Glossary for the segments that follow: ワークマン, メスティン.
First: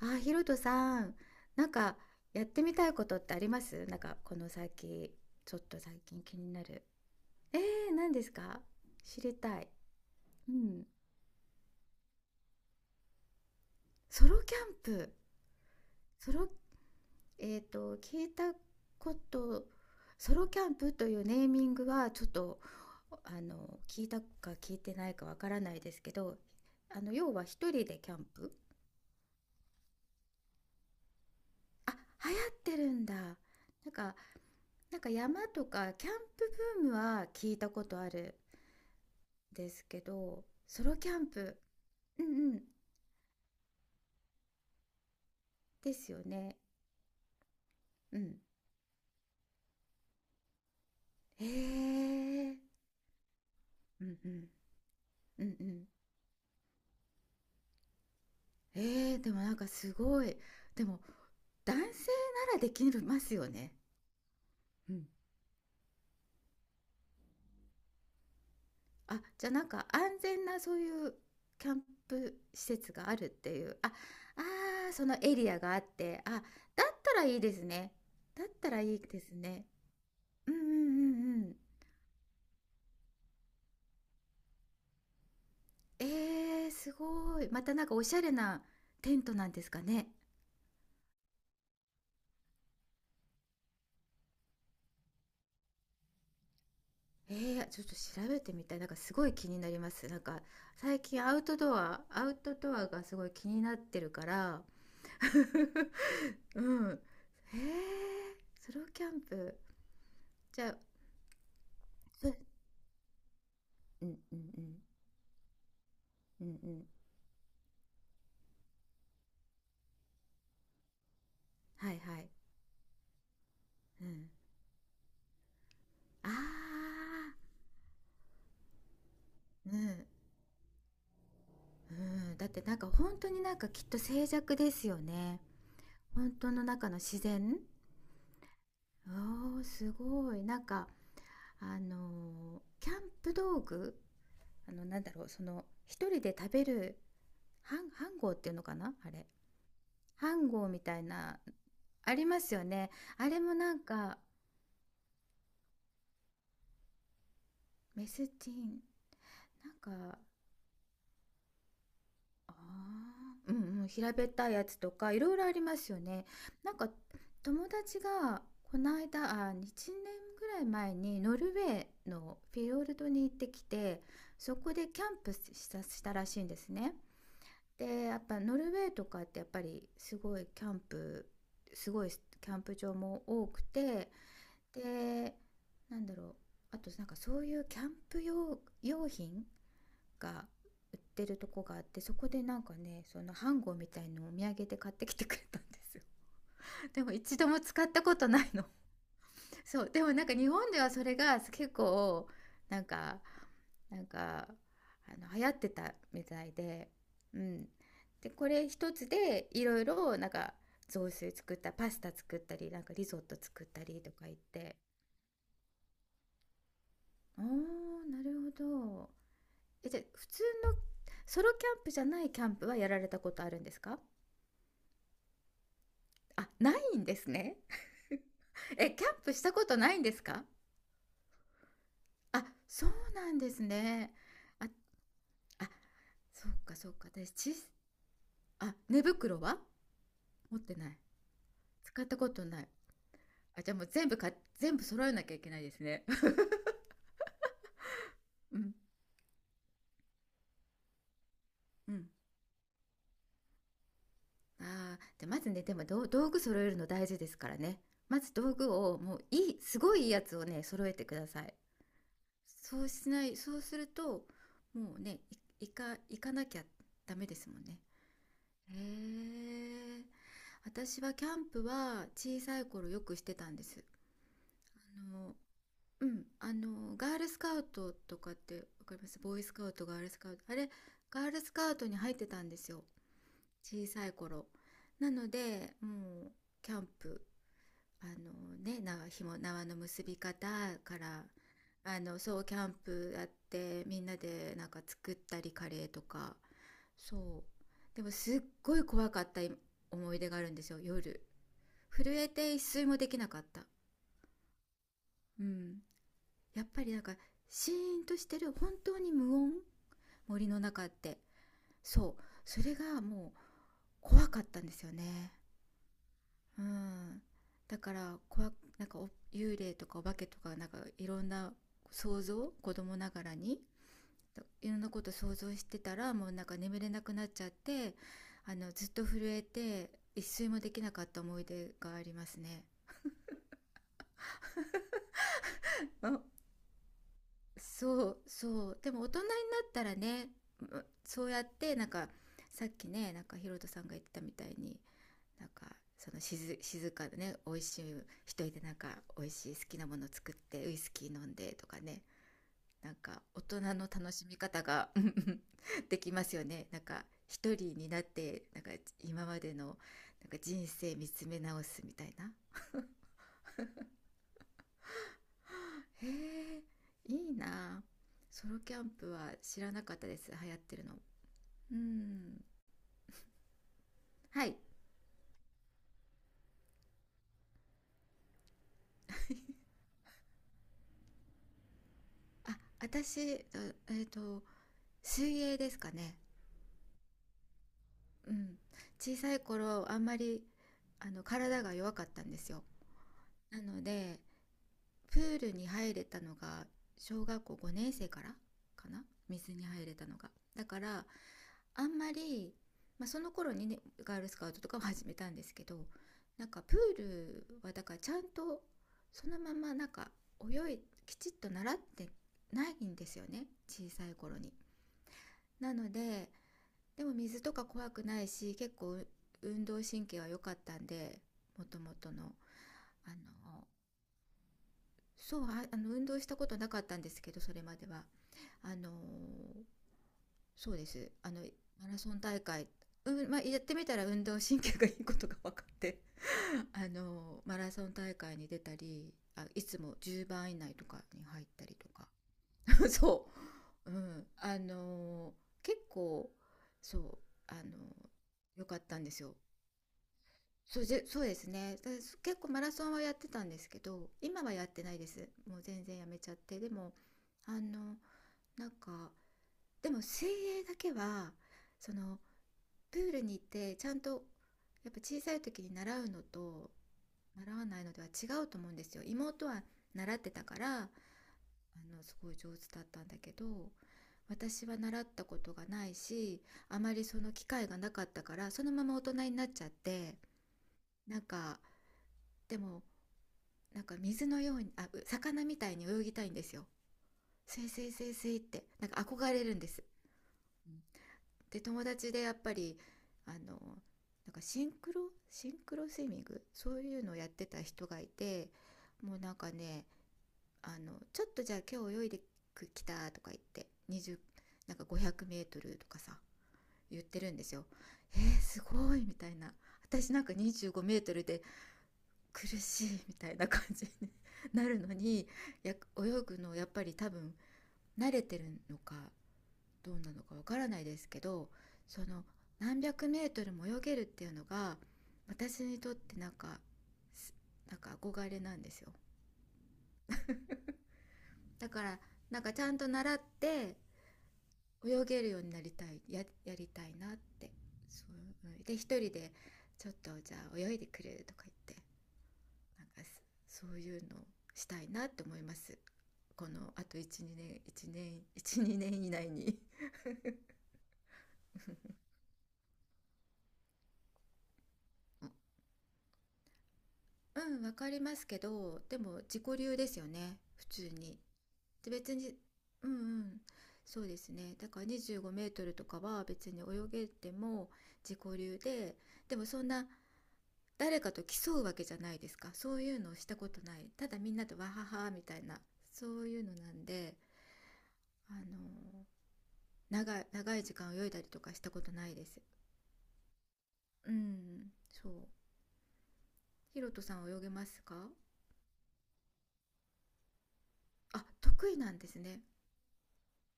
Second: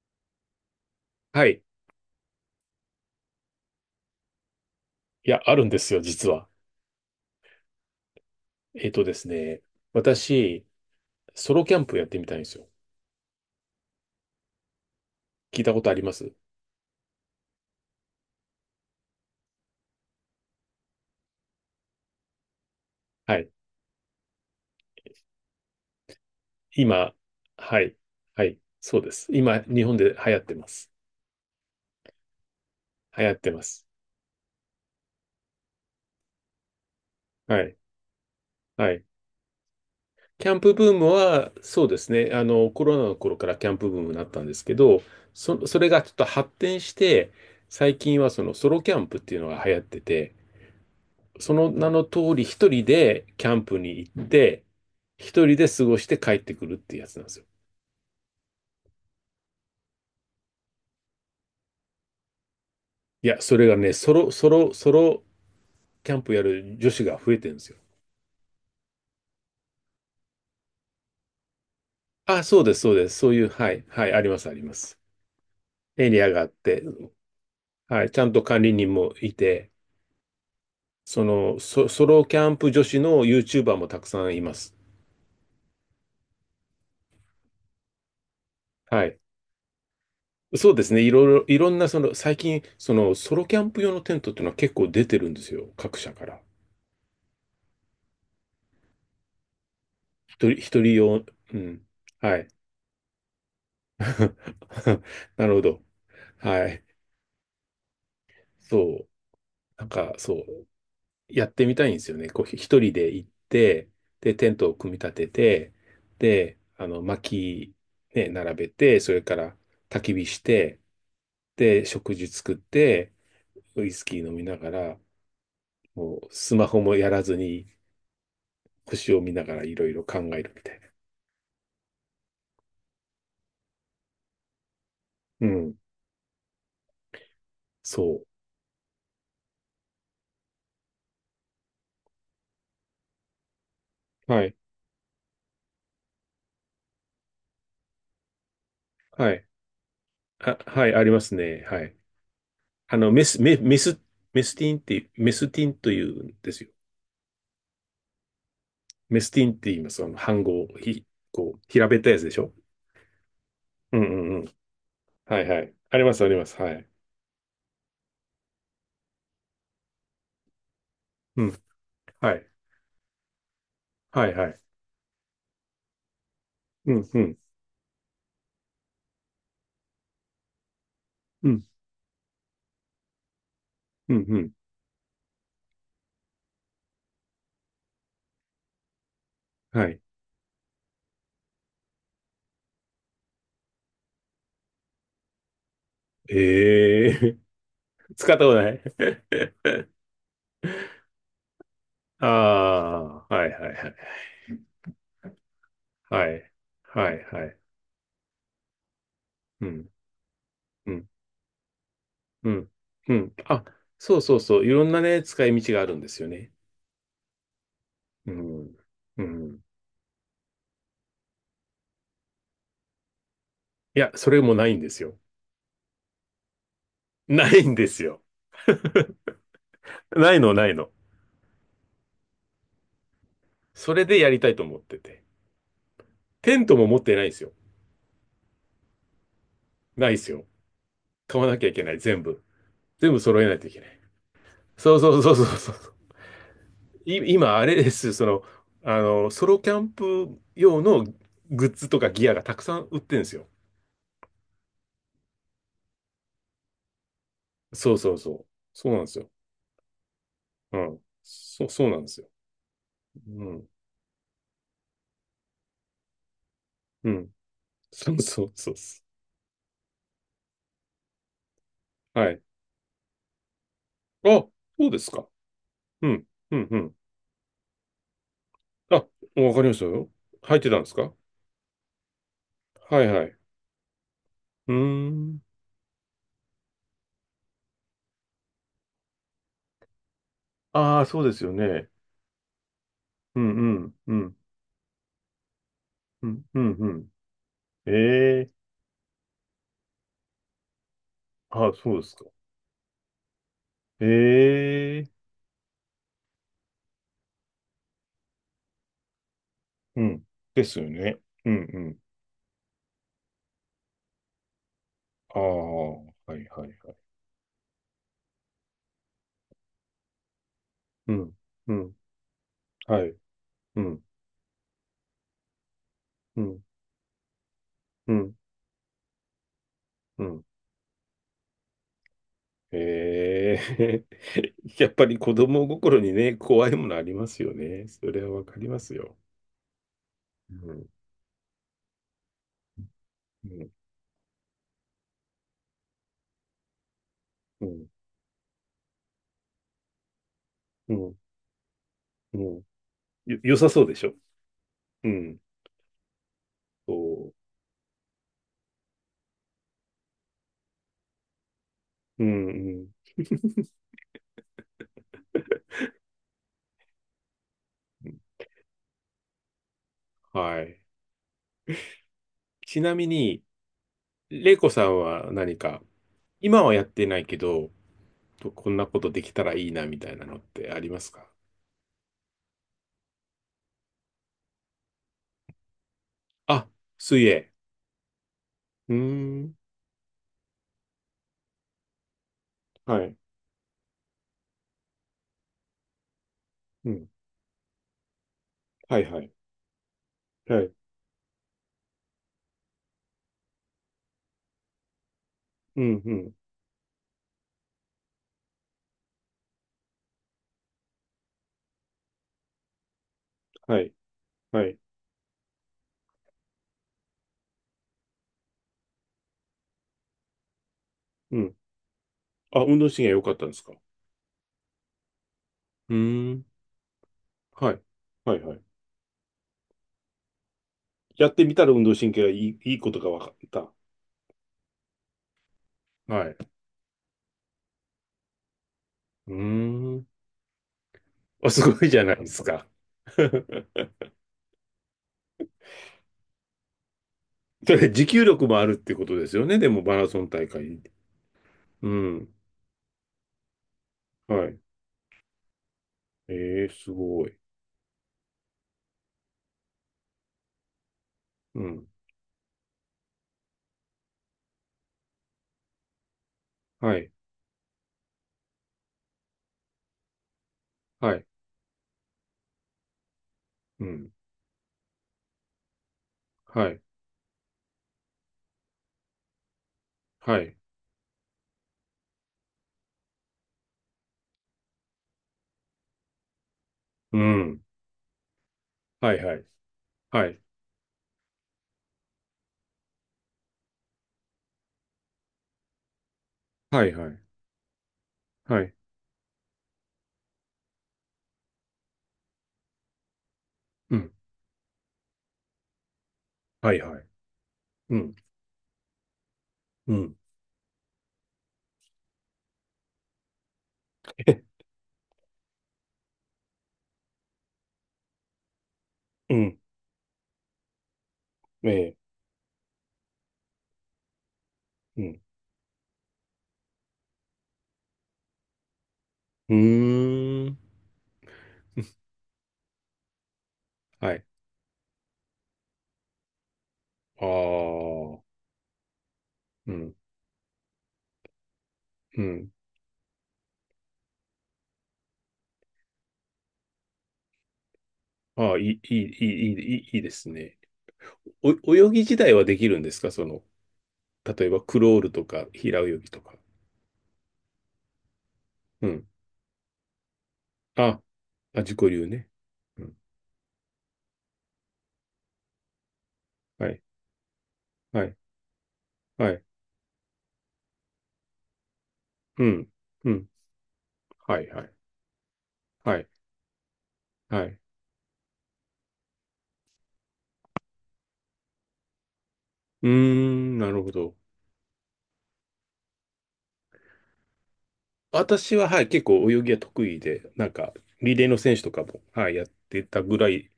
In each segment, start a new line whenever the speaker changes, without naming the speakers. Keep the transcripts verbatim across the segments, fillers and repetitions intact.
あ、ひろとさん、
はい。
なんかやってみたいことってありますなんかこの先、
いや、あ
ちょっ
るんで
と
すよ、
最近
実
気
は。
になる。えー、何ですか？
えっとで
知
す
りた
ね、
い。う
私、
ん。
ソロキャンプやってみたいんですよ。
ソロキャンプ。
聞いたことありま
ソ
す
ロ、えっと、聞いたこと、ソロキャンプというネーミングはちょっと、
は
あ
い。
の、聞いたか聞いてないかわからないですけど、あの、
今、
要は一
は
人
い。
でキャン
は
プ。
い。そうです。今、日本で流行ってます。
あ、流行ってるんだ。
流行っ
な
てます。
んか、なんか山とかキャンプブームは聞い
は
た
い。
ことある。
はい。
ですけど、
キャンプ
ソ
ブー
ロ
ム
キャン
は、
プ、
そうです
うんう
ね。あ
ん、
の、コロナの頃からキャンプブームになったんですけど、そ、それ
で
がち
す
ょっ
よ
と発
ね。
展して、最
う
近は
ん。
そのソロキャンプっていうのが流行ってて、その名
へ
の通り
え、
一人でキャンプに
う
行
ん
っ
うん、
て、
う
一
ん
人
う
で過
ん。
ごして帰ってくるっていうやつなんですよ。
えー、でもなんかすごい。でも、男性ならできま
い
す
や、
よ
それ
ね。
がね、ソロ、ソロ、ソ
うん。
ロキャンプやる女子が増えてるんですよ。
あ、じゃあなんか安全なそういうキャンプ
あ、そう
施
です、そ
設
うで
があ
す。
るっ
そういう、
てい
は
う。
い、
あ、あ
はい、あります、ありま
ー、
す。
そのエリアがあっ
エリ
て、
ア
あ、だ
が
っ
あって、
たらいいですね。
はい、ちゃんと
だっ
管
た
理
ら
人
いい
も
です
い
ね。
て、
うんうんう
そ
んうん。
の、ソ、ソロキャンプ女子の YouTuber もたくさんいます。
えー、すごい。またなんかおしゃれな
は
テ
い。
ントなんですかね。
そうですね。いろいろ、いろんな、その、最近、その、ソロキャンプ用のテントっていうのは結構出てるんですよ。各社から。
えー、ちょっと調べてみたい。なんかすごい気になります。なんか
一人、一人
最
用、
近アウト
う
ド
ん。
ア、アウ
はい。
トドアがすごい気になってるか ら。
なるほど。
う
はい。
ん。えー、ソロキ
そう。
ャンプ。
なんか、そ
じ
う。
ゃあ、
やってみたいんですよね。
そう
こう、ひ一人で行って、
んうん
で、
う
テントを
ん
組み立てて、
うん
で、
うん。
あの、薪、ね、並べて、それから焚き火して、で、
はい
食
は
事
い。
作って、ウイス
う
キー
ん。
飲みながら、もう、
あ
スマホもやらずに、星を見ながらい
ー、う
ろいろ
ん。
考えるみたいな。
うん。だってなんか本当になんかきっと静寂ですよね。
うん。
本当の中の自然。
そ
おーすごいなんかあのーキャンプ道具、
う。はい。
あのなんだろう、その一人で食べるハンハンゴーっていうのかなあれ、
はい。
ハン
あ、
ゴーみ
はい、
たい
あります
な
ね。はい。
ありますよね。
あの、メ
あれ
ス、
も
メ、
な
メ
ん
ス、
か
メスティンっていう、メスティンというんですよ。
メスチン
メスティンって
なん
言います。あの、
か、
半号、ひ、こう、平べったいやつでしょ。
ああ、うんうん、
うん
平べっ
うんう
たい
ん。
やつとか、いろい
は
ろ
い
あ
は
り
い。
ます
あ
よ
ります、
ね。
あります。は
なんか、
い。
友達が、こないだ、あ、いちねんぐらい前に、ノ
う
ル
ん。
ウェー
は
の
い。
フィヨルドに行ってきて、
はいは
そ
い。
こでキャンプしたしたらしいんです
う
ね。
ん、うん、
で、やっぱノルウェーとかってやっぱりすごいキャンプ、
うん、
すごいキャンプ場も多くて、
うん、うん。
で、なんだろう、あとなんかそういうキャンプ用、用品
はい。
が売ってるとこがあって、そこでなんかねそのハンゴみたいのをお土産で買ってきてくれたんですよ。 で
え
も一
え。
度も使った こと
使っ
な
た
い
こと
の。
ない。
そ うでもなんか日本ではそれが結構
あ
なんか、
あ、はいはいはい。
なんかあの流行ってたみ
は
た
い。
いで、
はい
う
はい。
んで、これ一つでい
う
ろい
ん、
ろなんか
う
雑
ん、
炊作った、パスタ作っ
う
た
ん、
り、なんかリ
う
ゾッ
ん。
ト
あ、
作ったりと
そう
か言
そ
っ
うそう。い
て、
ろんなね、使い道があるんですよね。
あーな
う
る
ん、
ほど。
うん。
え、じゃあ普通のソロキャンプじゃないキャンプはやられたことあるんですか？
いや、それもないんですよ。
あ、ないんで す
な
ね。
いんですよ。
え、キャンプしたことないんです
ない
か？
の、ないの。
あ、そうなんです
それ
ね。
でやりたいと
あ
思ってて。
あ、そう
テン
か
トも
そう
持っ
か。
てないん
私
ですよ。
ち、あ、寝袋は？
ないですよ。
持ってない。
買わなきゃいけない、
使った
全
こ
部。
とない。
全部揃えない
あ、
とい
じゃあ
け
も
な
う
い。
全部か全部
そう
揃え
そう
なき
そ
ゃ
う
い
そう
けないで
そう。
すね。
い今、あれです。その、
うん、
あの、ソロキャンプ用のグッズ
う
と
ん。
かギアがたくさん売ってるんですよ。
ああ、じゃあまずね、でもどう道具揃えるの大事ですからね。
そうそう
ま
そ
ず
う。
道具
そうな
を
んで
も
す
う
よ。
いい、すごいいいやつをね、
う
揃え
ん。
てください。
そう、そうなんですよ。
そうしない
う
そう
ん。
すると、もうね、い行か行かなきゃ
う
ダメ
ん。
ですもんね。
そうそうそう
へ
そ
え。私はキャンプは
う。は
小
い。
さい頃よくしてたんです。
あ、そうで
あ
すか。
の、う
う
ん、
ん。
あ
うん、うん。
の、ガールスカウトとかってわ
あ、
かります？ボーイス
わか
カ
り
ウ
ました
ト、ガール
よ。
スカウト。あ
入っ
れ、
てたんですか？
ガールスカウトに入ってたんですよ。
はいはい。
小さい頃。
うー
なの
ん。
で、もう、キャンプ、あのね、縄、紐、縄の結び方か
ああ、そう
ら、
ですよね。
あの、そう、キャンプやっ
うんう
て、
ん、
みん
う
な
ん、
でなんか作ったり、カレーと
う
か、
ん、うん、うん。
そう。
え
でも、すっ
えー。
ごい怖かった思い出があるんですよ、夜。
ああ、そうで
震
すか。
えて一睡もできなかった。
ええー。
うん。やっぱりなんか、シーンとしてる、本当に無音、
うん。
森の
です
中
よ
っ
ね。
て。
うん、うん。
そう。それがもう怖かったんですよね。
ああ、はいはい
う
はい。
ん。だから、怖なんか幽霊とかお化けとか、なんかい
う
ろん
ん、
な
うん、
想像、子供
は
な
い。
がらに、
うん、
いろんなこと想像してたら、もう
う
なんか
ん、
眠れなくなっちゃって、
うん、
あの、ずっと震えて、
う
一
ん。
睡もできなかった思い出がありますね。
ええー。 やっぱり子供心
あ、
にね、怖いものありますよね。
そ
そ
う
れはわ
そ
かりま
う、で
す
も大
よ。
人になったらね、う、
うん、
そうやってなんかさっきねなんか
う
ヒロト
ん、
さんが言ってたみたいに、なんかその静、静かでね、美味
う
しい
ん、
一人でなんか美味しい好きなもの作ってウイス
う
キー
ん、
飲んでとかね、
うん。
なんか
よ、
大
良
人
さ
の
そうでし
楽
ょ。
しみ方が。 うんう
うん。
ん、できますよねなん
そ
か一人になって、なんか今までのなんか人生見つめ直すみたい
う。う
な。
ん、うん。
へえ、いいな。
うん。
ソロキャンプは知らなかったです、流行
は
って
い。
るの。うん、
ちなみに、
は
レイ
い。
コさんは何か、今はやってないけど、とこんなことできたらいい なみたいなのってありますか？
あ、私あえっ、と水泳ですかね。
あ、水泳。
うん、
う
小さい
ーん。
頃あんまりあの体が弱かったんですよ。
はい。
なので、プールに入れたのが
うん。
小学校ごねん生からか
は
な、
いはい。
水に入れたのが。
は
だ
い。
からあんまり、まあ、その頃にねガールスカウトとかも始めたんですけど、
うん、うん。
なんかプールはだからちゃんとそのままなんか泳いきちっと習ってないんですよね、
は
小
い。
さい頃に。
はい。
なので、でも水とか怖くないし、結構運動神経は良かったんで、
うん。
もともとの。
あ、運動神経
あ
良かったんです
の
か？
そう、あ、あの
う
運動し
ー
た
ん。
ことなかったんですけど、それ
は
ま
い。
では。
はいはい。
あのーそうです。
や
あ
っ
の、
てみたら運
マ
動
ラソ
神
ン
経がい
大
い、
会、
いいことが分
うん、
か
まあ、
っ
やっ
た。
てみたら運動神経がいいことが分かって、
はい。
あのマラソン大会に出たり、
うー
あ、いつも
ん。
じゅうばん以内とかに入っ
あ、す
たり
ご
と
いじゃ
か。
ないですか。
そう。うん。あの結構、そう、あ
そ
の
れ持久力もあ
良
るっ
かっ
て
たん
こ
で
と
す
です
よ。
よね。でもマラソン大会。
そうじゃ、そうですね。
う
だ結
ん。
構マラソンはやってたんですけど、今
は
は
い。
やってないです。もう全然やめちゃって。
ええ
で
す
も、
ごい。
あのなんか、でも水泳だけは
うん。
その、プールに行ってちゃんと、やっぱ小さい時に習うのと
はい。
習わないのでは違うと思うんですよ。妹は習ってたからあ
はい。
のすごい上手だったんだけど、
うん。
私は習ったことがないし、
は
あ
い。
まりその機会がなかったからそのまま大人になっちゃって、
はい。
なんか、でもなんか水のように、あ魚みたいに泳ぎたいんですよ。
う
ス
ん。
イスイスイスイってなんか
はい
憧
は
れ
い。
るんです。
はい。
うん、で友達でやっぱりあのなんかシンクロシンクロスイミング、そう
はい。
いう
は
のを
い。
やってた人がいて、
はい。
もうなんかね、あのちょっとじゃあ今日泳いできたとか言って
うん。
にじゅうなんかご ぜろ ぜろルとかさ
はいは
言っ
い。
てるんですよ。
うん。
えー、すごいみたいな。
う
私
ん。
なんかに ごルで苦しいみたいな感じになるのに、や泳ぐのやっぱり多分慣れてるのか
うん。
どうなのかわからないですけど、
ええ。
その何百メートルも泳げるっていうのが
うん。
私にとってなんか、なんか憧れなんですよ。
うーん。
だからなんかちゃんと習って
はい。
泳げるようになりたいや、やりたいなっ
あ
て。そ
あ。
うで一人で
う
ちょ
ん。
っとじゃあ泳いでくれるとか言って、
うん。
なんかそういうのをしたいなって思います、このあとじゅうにねんいちねん
ああ、い
12
い、い
年
い、
以内
いい、
に。
いい、いいですね。お、泳ぎ自体はできるんですか？その、例えばクロールとか平泳ぎとか。
うん、わかりますけど、
う
で
ん。
も自己流ですよね、普通
あ、
に。
あ、自己
で、
流
別
ね。
に、
う
うんう
ん。
ん、そうですね。だからにじゅうごメートルとかは別に泳
はい。
げても
は
自
い。
己流で、
は
で
い。
もそんな誰かと競うわけじゃないです
う
か。
ん。
そういう
う
のをし
ん。
たことない、ただみん
は
な
い
と
は
わ
い。
ははみたいな、
はい。
そういうのなんで、
はい。
あの長い、長い時間泳いだりとかしたことないです。
うーん、なるほ
う
ど。
ん、そう。ヒロトさんは泳げますか？
私は、はい、結構泳ぎは得意で、なんか、リ
あ、
レーの選手と
得意
か
なん
も、
です
はい、
ね。
やってたぐらい、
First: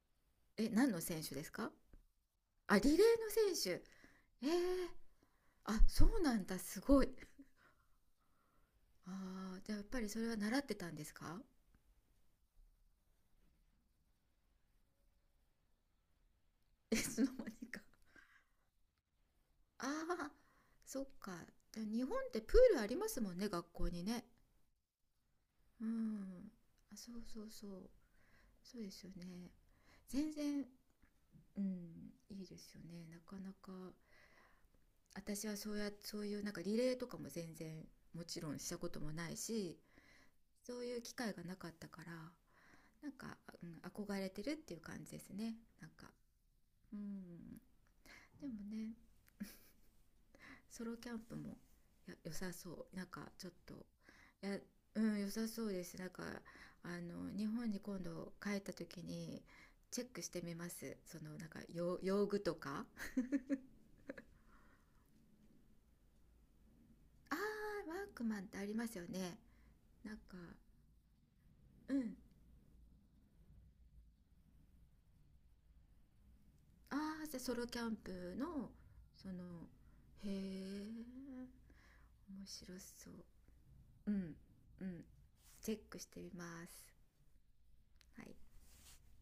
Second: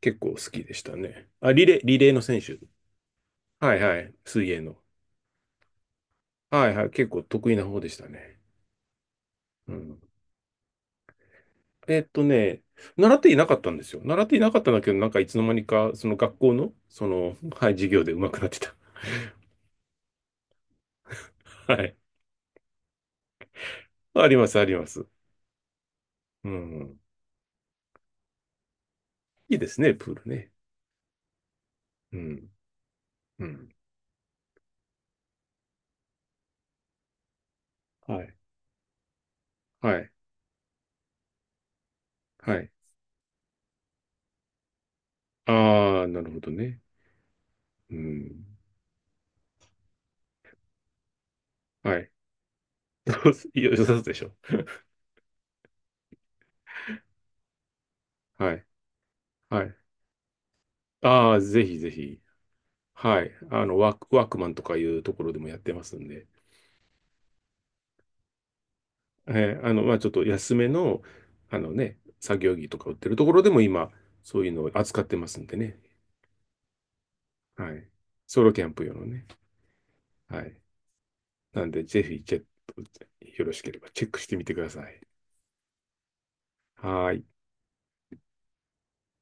結構好き
え、
でし
何
た
の選
ね。
手で
あ、
す
リ
か？
レー、リレーの選手。
あ、リレーの
は
選
いはい、
手。えー、
水泳の。
あ、そうなんだ、
はい
す
はい、
ご
結
い。
構得意な方でしたね。
ああ、じ
う
ゃあやっ
ん。
ぱりそれは習ってたんですか？
えっとね、習っていなかったんですよ。習っていなかったんだけど、なんかいつの間にか、その学校の、
い
そ
つ の
の、
間に
はい、
か。
授業で上手くなってた。
ああ、そっか。じ
は
ゃあ
い。
日本ってプールありますもんね、学校にね。
あります、あります。
う
う
ん。あ、
ん。
そうそうそう。そうですよね。
いいですね、プール
全
ね。
然、うん、
う
いい
ん。
ですよね。なか
う
な
ん。
か。私はそうや、そういうなんかリレーとかも全然
は
も
い。
ちろんしたこともないし、
はい。
そういう機会がなかったから、
はい。
なんか、うん、憧れてるっていう感じですね。なん
ああ、
か、
なるほどね。
うん、
うん。
でもねソロキャンプも
はい。
良さそう、なんかちょっ
よ、
と、
良さそうでしょ。
いや、うん良さそうです、なんかあの日本に今度
は
帰っ
い。
た時に
はい。
チェックしてみます、その
ああ、
なんか
ぜひぜ
用
ひ。
用具とか。
はい。あの、ワーク、ワークマンとかいうところでもやってますんで。
あー、ワークマンってありますよね、
えーあの、まあ、ちょっ
なん
と
か、
安めの、あの
う
ね、
ん。
作業着とか売ってるところでも今、そういうのを扱ってますんでね。
ああじゃあソロ
は
キ
い。
ャンプ
ソロキャ
の、
ンプ用のね。
その、へ
はい。
え
なんで、ぜひ、チェ
面
ッ
白
ク、
そ
よ
う。
ろしければチェ
う
ックし
ん
てみてくだ
う
さい。
ん、チェックしてみます。
はーい。
はい。